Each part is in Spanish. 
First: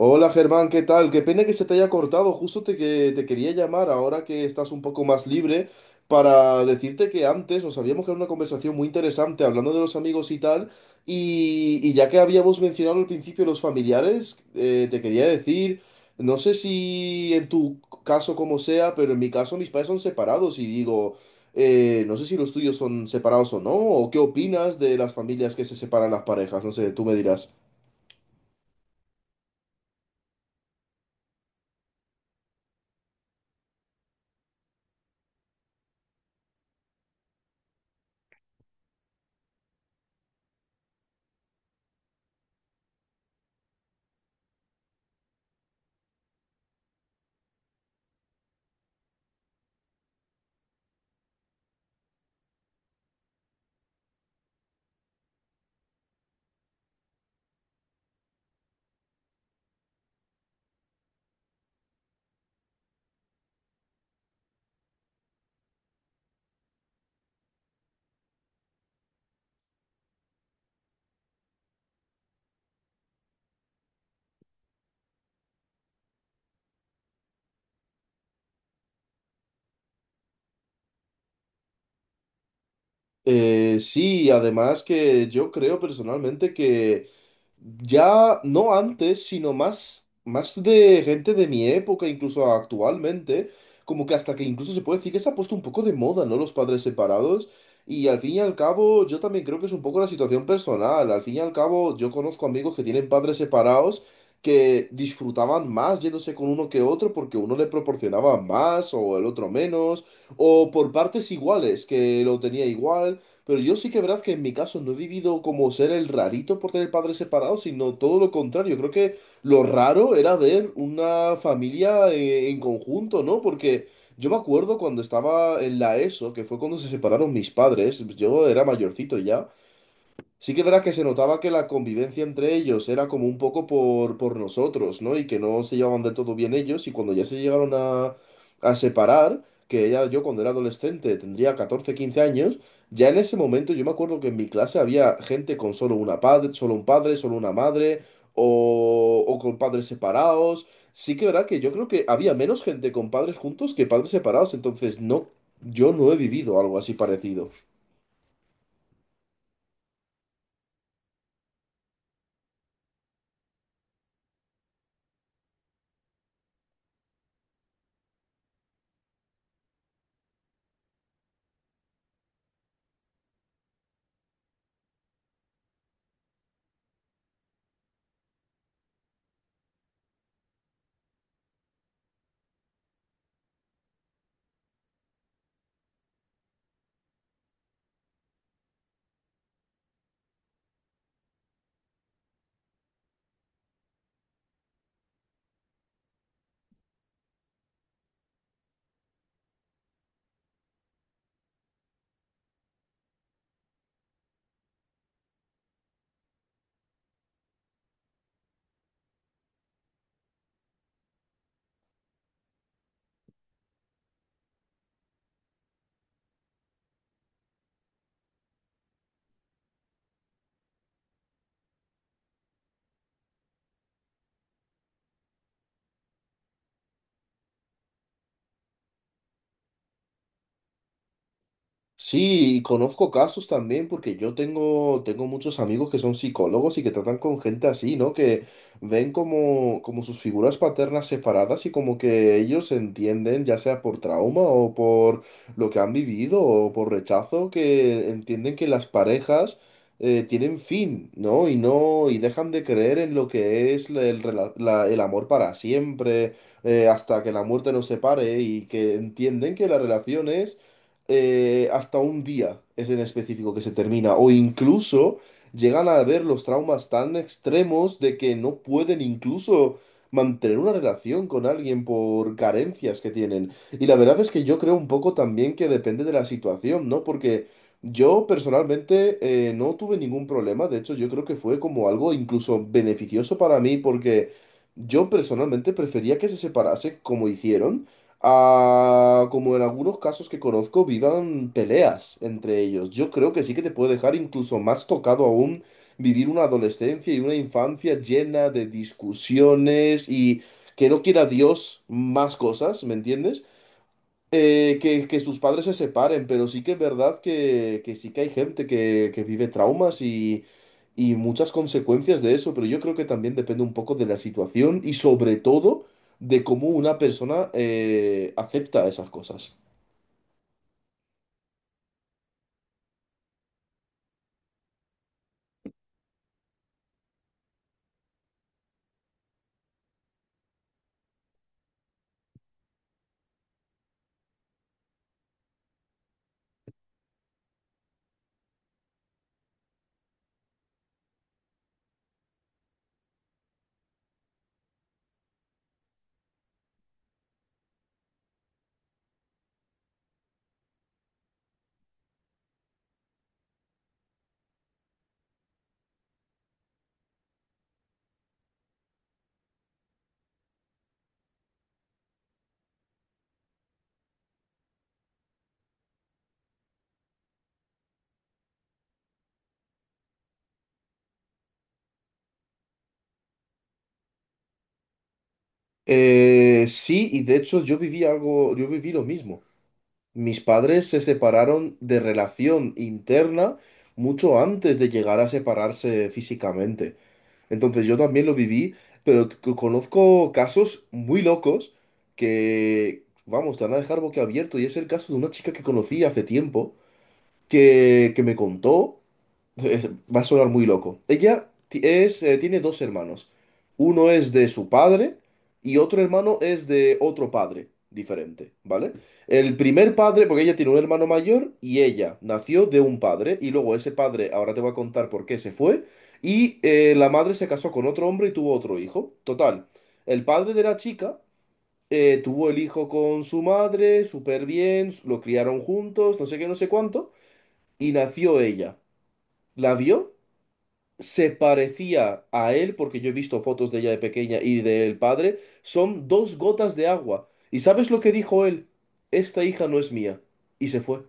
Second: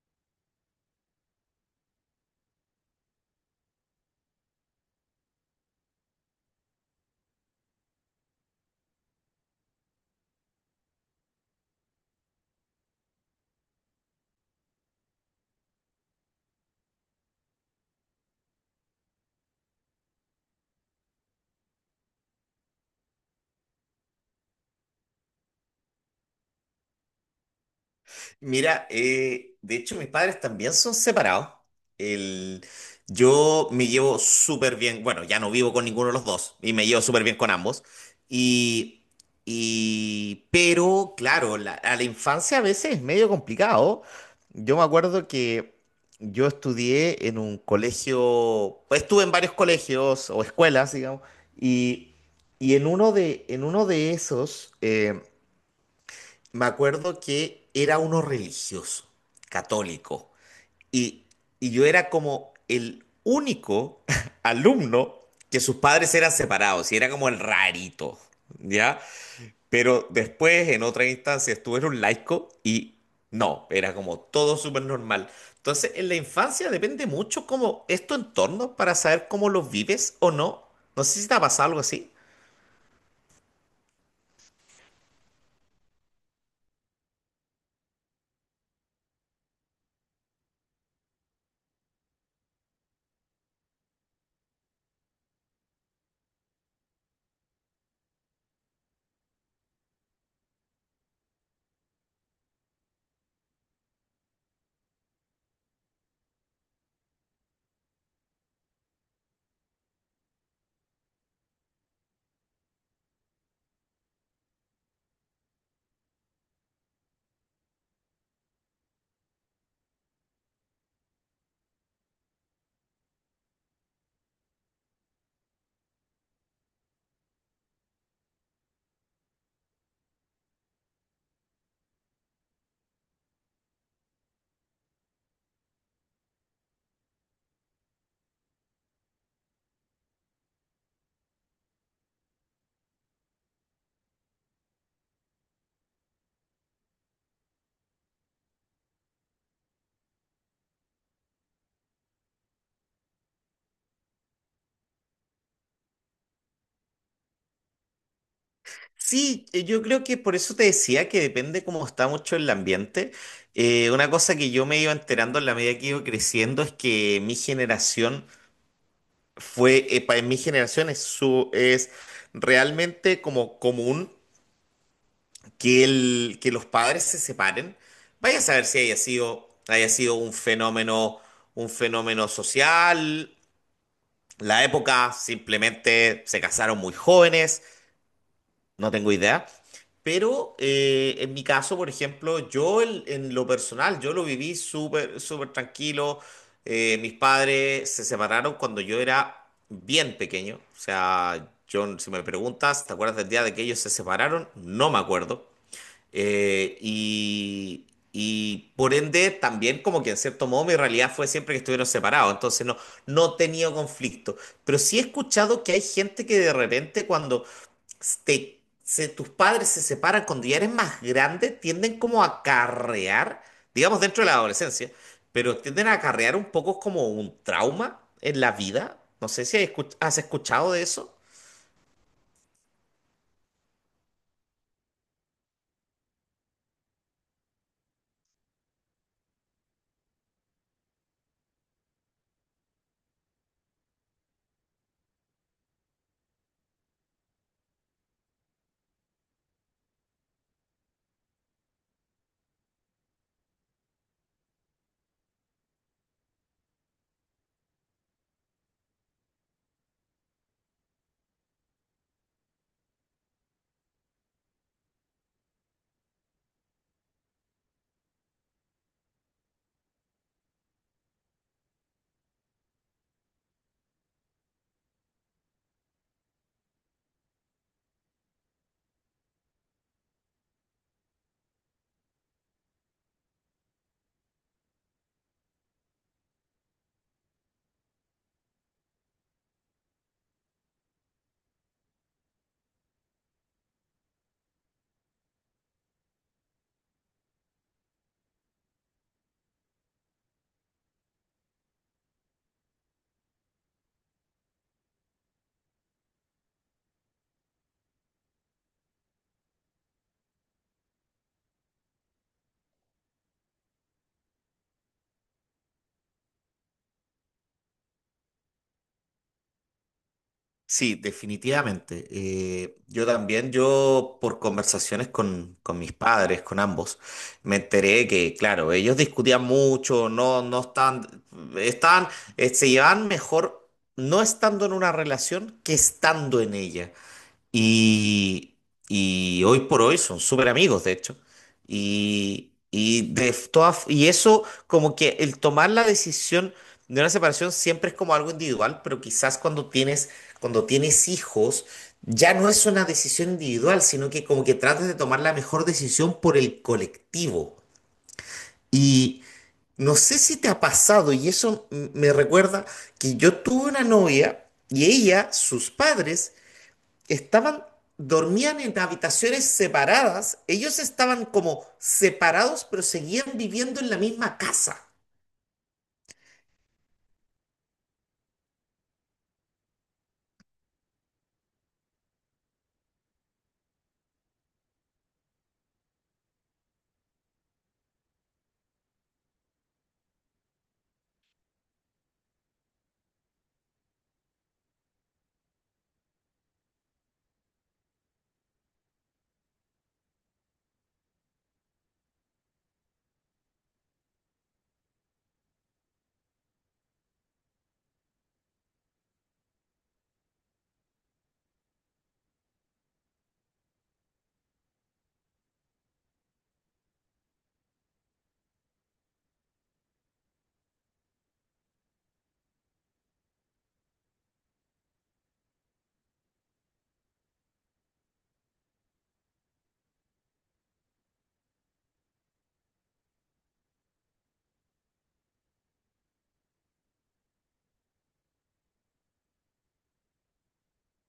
Hola Germán, ¿qué tal? Qué pena que se te haya cortado. Justo te quería llamar ahora que estás un poco más libre para decirte que antes nos habíamos quedado en una conversación muy interesante hablando de los amigos y tal. Y ya que habíamos mencionado al principio los familiares, te quería decir, no sé si en tu caso como sea, pero en mi caso mis padres son separados y digo, no sé si los tuyos son separados o no, o qué opinas de las familias que se separan las parejas. No sé, tú me dirás. Mira, de hecho mis padres también son separados. El, yo me llevo súper bien, bueno, ya no vivo con ninguno de los dos y me llevo súper bien con ambos. Y, y pero claro, a la infancia a veces es medio complicado. Yo me acuerdo que yo estudié en un colegio, pues, estuve en varios colegios o escuelas, digamos, y, y en uno de esos, me acuerdo que era uno religioso, católico, y, y yo era como el único alumno que sus padres eran separados, y era como el rarito, ¿ya? Pero después, en otra instancia, estuve en un laico y no, era como todo súper normal. Entonces, en la infancia depende mucho como es tu entorno para saber cómo lo vives o no. No sé si te ha pasado algo así. Sí, además que yo creo personalmente que ya no antes, sino más de gente de mi época, incluso actualmente, como que hasta que incluso se puede decir que se ha puesto un poco de moda, ¿no? Los padres separados. Y al fin y al cabo, yo también creo que es un poco la situación personal. Al fin y al cabo, yo conozco amigos que tienen padres separados que disfrutaban más yéndose con uno que otro porque uno le proporcionaba más o el otro menos, o por partes iguales, que lo tenía igual. Pero yo sí que verdad que en mi caso no he vivido como ser el rarito por tener padres separados, sino todo lo contrario. Creo que lo raro era ver una familia en conjunto, ¿no? Porque yo me acuerdo cuando estaba en la ESO, que fue cuando se separaron mis padres, yo era mayorcito ya. Sí que es verdad que se notaba que la convivencia entre ellos era como un poco por nosotros, ¿no? Y que no se llevaban del todo bien ellos y cuando ya se llegaron a separar, que ella, yo cuando era adolescente tendría 14 15 años, ya en ese momento yo me acuerdo que en mi clase había gente con solo un padre, solo una madre o con padres separados. Sí que es verdad que yo creo que había menos gente con padres juntos que padres separados, entonces no, yo no he vivido algo así parecido. Sí, yo creo que por eso te decía que depende cómo está mucho el ambiente. Una cosa que yo me iba enterando en la medida que iba creciendo es que mi generación en mi generación es realmente como común que los padres se separen. Vaya a saber si haya sido un fenómeno, social, la época, simplemente se casaron muy jóvenes. No tengo idea. Pero en mi caso, por ejemplo, yo en lo personal, yo lo viví súper, súper tranquilo. Mis padres se separaron cuando yo era bien pequeño. O sea, yo, si me preguntas, ¿te acuerdas del día de que ellos se separaron? No me acuerdo. Y por ende, también como que en cierto modo mi realidad fue siempre que estuvieron separados, entonces no, no he tenido conflicto. Pero sí he escuchado que hay gente que de repente cuando tus padres se separan cuando ya eres más grande, tienden como a acarrear, digamos dentro de la adolescencia, pero tienden a acarrear un poco como un trauma en la vida. No sé si has escuchado de eso. Sí, y conozco casos también porque yo tengo muchos amigos que son psicólogos y que tratan con gente así, ¿no? Que ven como, como sus figuras paternas separadas y como que ellos entienden, ya sea por trauma o por lo que han vivido o por rechazo, que entienden que las parejas tienen fin, ¿no? Y no, y dejan de creer en lo que es el amor para siempre, hasta que la muerte nos separe y que entienden que la relación es hasta un día es en específico que se termina, o incluso llegan a ver los traumas tan extremos de que no pueden incluso mantener una relación con alguien por carencias que tienen. Y la verdad es que yo creo un poco también que depende de la situación, ¿no? Porque yo personalmente no tuve ningún problema, de hecho yo creo que fue como algo incluso beneficioso para mí porque... Yo personalmente prefería que se separase como hicieron, a, como en algunos casos que conozco, vivan peleas entre ellos. Yo creo que sí que te puede dejar incluso más tocado aún vivir una adolescencia y una infancia llena de discusiones y que no quiera Dios más cosas, ¿me entiendes? Que sus padres se separen, pero sí que es verdad que sí que hay gente que vive traumas y muchas consecuencias de eso, pero yo creo que también depende un poco de la situación y sobre todo de cómo una persona acepta esas cosas. Sí, definitivamente. Yo también, yo por conversaciones con mis padres, con ambos, me enteré que, claro, ellos discutían mucho, no, no están, están, se llevan mejor no estando en una relación que estando en ella. Y, y hoy por hoy son súper amigos, de hecho. Y como que el tomar la decisión de una separación siempre es como algo individual, pero quizás cuando tienes hijos, ya no es una decisión individual, sino que como que tratas de tomar la mejor decisión por el colectivo. Y no sé si te ha pasado, y eso me recuerda que yo tuve una novia y ella, sus padres, Estaban, dormían en habitaciones separadas. Ellos estaban como separados, pero seguían viviendo en la misma casa. Sí, y de hecho yo viví algo, yo viví lo mismo. Mis padres se separaron de relación interna mucho antes de llegar a separarse físicamente. Entonces yo también lo viví, pero conozco casos muy locos que, vamos, te van a dejar boquiabierto. Y es el caso de una chica que conocí hace tiempo, que, que me contó, va a sonar muy loco. Ella tiene dos hermanos. Uno es de su padre y otro hermano es de otro padre diferente, ¿vale? El primer padre, porque ella tiene un hermano mayor y ella nació de un padre y luego ese padre, ahora te voy a contar por qué se fue, y la madre se casó con otro hombre y tuvo otro hijo. Total, el padre de la chica tuvo el hijo con su madre, súper bien, lo criaron juntos, no sé qué, no sé cuánto, y nació ella. La vio, se parecía a él, porque yo he visto fotos de ella de pequeña y del padre, son dos gotas de agua. ¿Y sabes lo que dijo él? Esta hija no es mía. Y se fue.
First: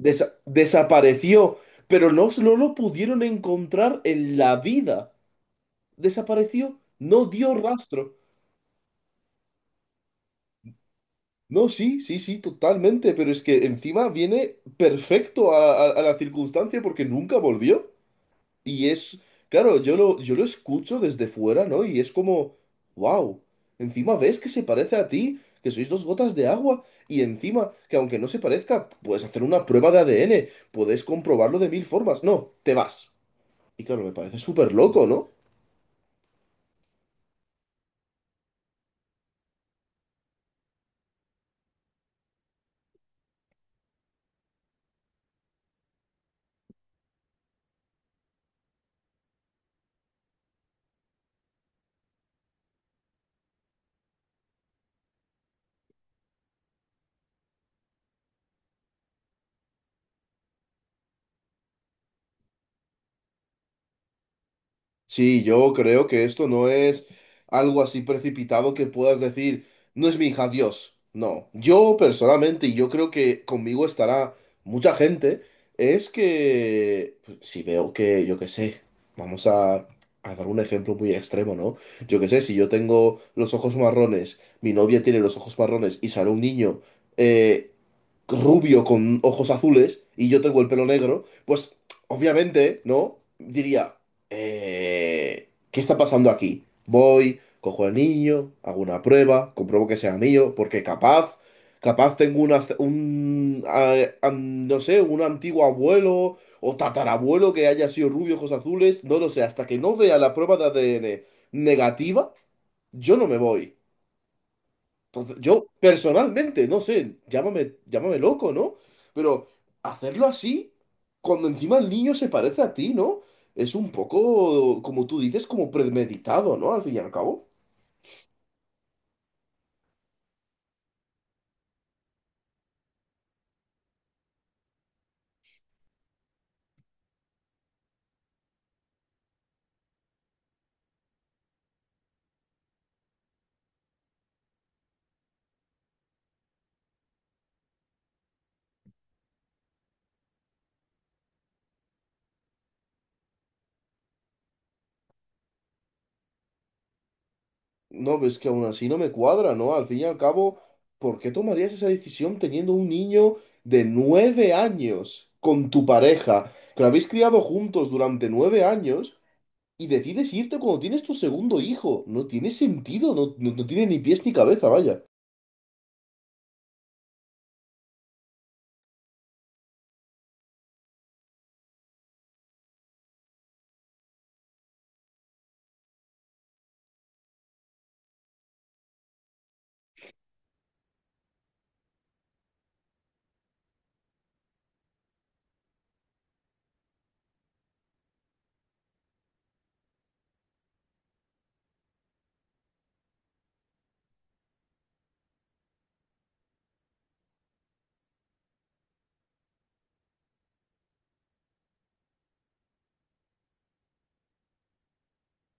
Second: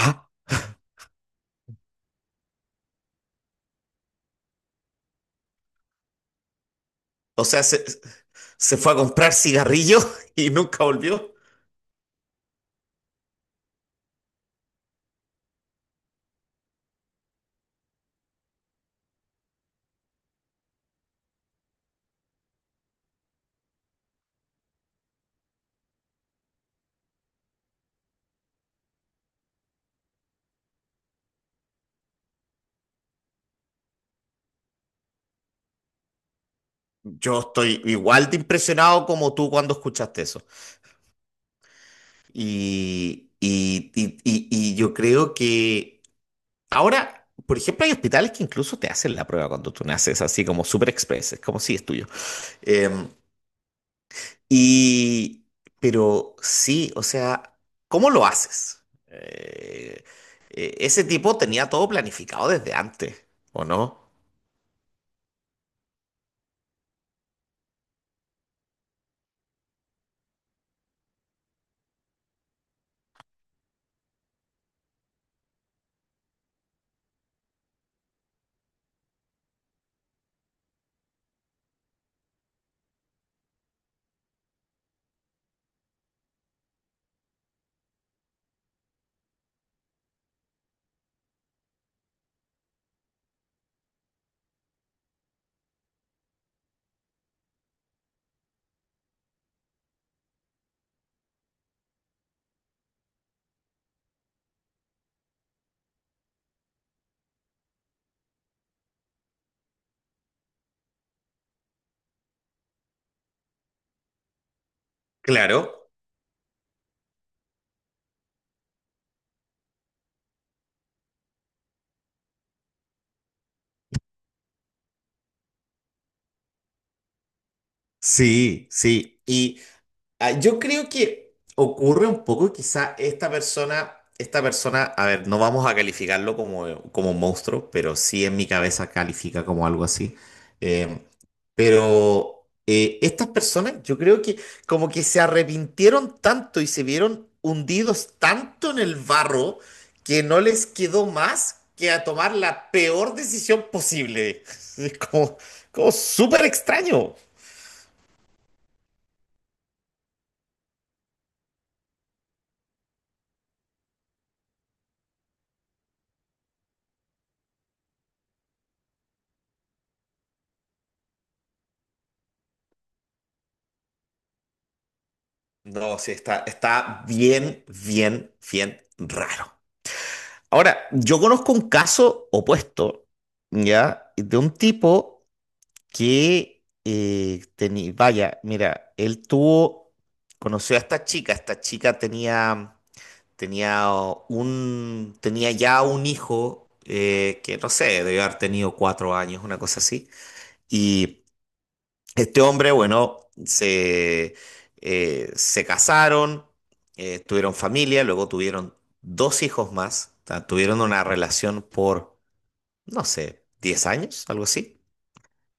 Desa- desapareció, pero no, no lo pudieron encontrar en la vida. Desapareció, no O dio sea, se, rastro. se fue a comprar cigarrillos y nunca volvió. No, sí, sí, sí, totalmente, pero es que encima viene perfecto a la circunstancia porque nunca volvió. Y es, claro, yo lo escucho desde fuera, ¿no? Y es como, wow, encima ves que se parece a ti, que sois dos gotas de agua, y encima, que aunque no se parezca, puedes hacer una prueba de ADN, puedes comprobarlo de mil formas. No, te vas. Y claro, me parece súper loco, ¿no? Yo estoy igual de impresionado como tú cuando escuchaste eso. Y yo creo que ahora, por ejemplo, hay hospitales que incluso te hacen la prueba cuando tú naces, así como super express, es como si es tuyo. Eh, Y, pero sí, o sea, ¿cómo lo haces? Ese tipo tenía todo planificado desde antes, ¿o no? Sí, yo creo que esto no es algo así precipitado que puedas decir, no es mi hija, Dios. No, yo personalmente, y yo creo que conmigo estará mucha gente, es que pues, si veo que, yo qué sé, vamos a dar un ejemplo muy extremo, ¿no? Yo qué sé, si yo tengo los ojos marrones, mi novia tiene los ojos marrones y sale un niño eh, rubio con ojos azules y yo tengo el pelo negro, pues obviamente, ¿no? Diría ¿qué está pasando aquí? Voy, cojo al niño, hago una prueba, compruebo que sea mío, porque capaz, capaz tengo una, un, ah, am- no sé, un antiguo abuelo o tatarabuelo que haya sido rubio, ojos azules, no lo sé, hasta que no vea la prueba de ADN negativa, yo no me voy. Entonces, yo Claro. personalmente, no sé, llámame, llámame loco, ¿no? Pero hacerlo así, cuando encima el niño se parece a ti, ¿no? Es un poco, como tú dices, como premeditado, ¿no? Al fin y al cabo. Sí, sí. Y yo creo que ocurre un poco, quizá esta persona, a ver, no vamos a calificarlo como, como un monstruo, pero sí en mi cabeza califica como algo así. Eh, Pero estas personas, yo creo que como que se arrepintieron tanto y se vieron hundidos tanto en el barro que no les quedó más que a tomar la peor decisión posible. Es como, como súper extraño. No, ves que aún así no me cuadra, ¿no? Al fin y al cabo, ¿por qué tomarías esa decisión teniendo un niño de 9 años con tu pareja, que lo habéis criado juntos durante 9 años, y decides irte cuando tienes tu segundo hijo? No tiene sentido, no, no no tiene ni pies ni cabeza, vaya. No, sí, está bien, bien, bien raro. Ahora, yo conozco un caso opuesto, ¿ya? De un tipo que vaya, mira, conoció a esta chica. Esta chica tenía ya un hijo que no sé, debió haber tenido 4 años, una cosa así, y este hombre, bueno, se, se casaron, tuvieron familia, luego tuvieron dos hijos más, o sea, tuvieron una relación por, no sé, 10 años, algo así.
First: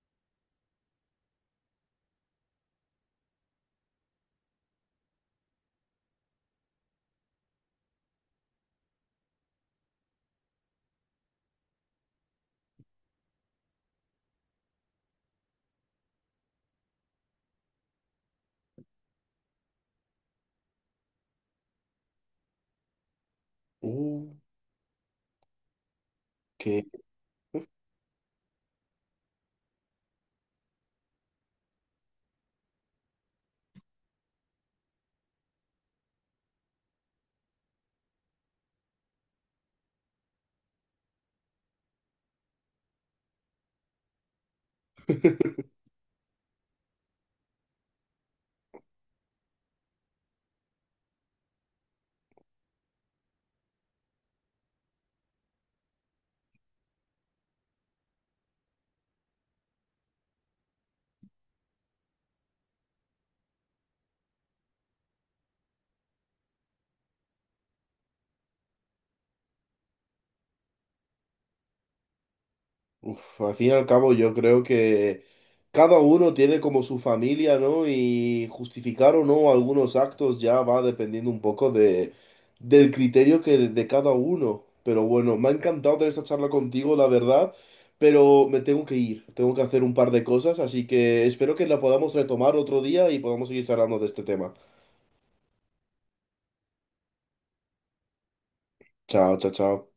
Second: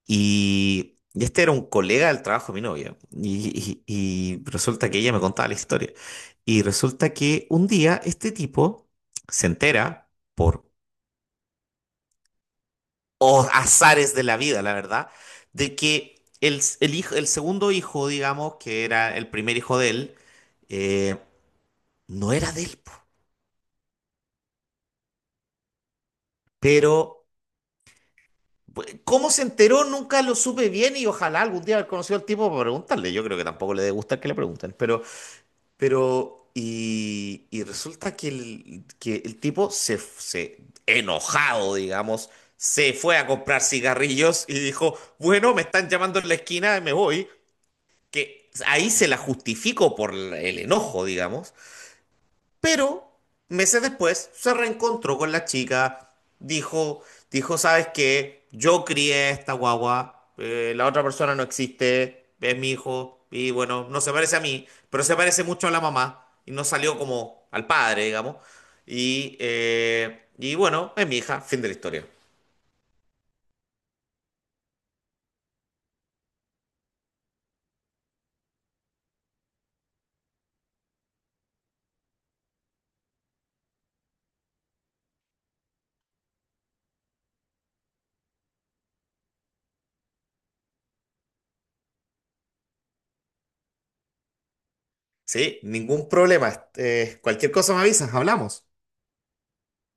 Y este era un colega del trabajo de mi novia. Y resulta que ella me contaba la historia. Y resulta que un día este tipo se entera, por azares de la vida, la verdad, de que el hijo, el segundo hijo, digamos, que era el primer hijo de él, eh, no era de él. Po. Uh, que, Pero cómo se enteró nunca lo supe bien y ojalá algún día haber conocido al tipo para preguntarle. Yo creo que tampoco le debe gustar que le pregunten, pero. Pero, y resulta que que el tipo enojado, digamos, se fue a comprar cigarrillos y dijo, bueno, me están llamando en la esquina, me voy. Que ahí se la justifico por el enojo, digamos. Pero meses después se reencontró con la chica, dijo, dijo, ¿sabes qué? Yo crié esta guagua, la otra persona no existe, es mi hijo, y bueno, no se parece a mí, pero se parece mucho a la mamá, y no salió como al padre, digamos. Y bueno, es mi hija, fin de la historia. Al fin y al cabo yo creo que cada uno tiene como su familia, ¿no? Y justificar o no algunos actos ya va dependiendo un poco del criterio de cada uno. Pero bueno, me ha encantado tener esta charla contigo, la verdad, pero me tengo que ir, tengo que hacer un par de cosas, así que espero que la podamos retomar otro día y podamos seguir charlando de este tema. Sí, ningún problema. Cualquier cosa me avisas, hablamos. Chao, chao, chao.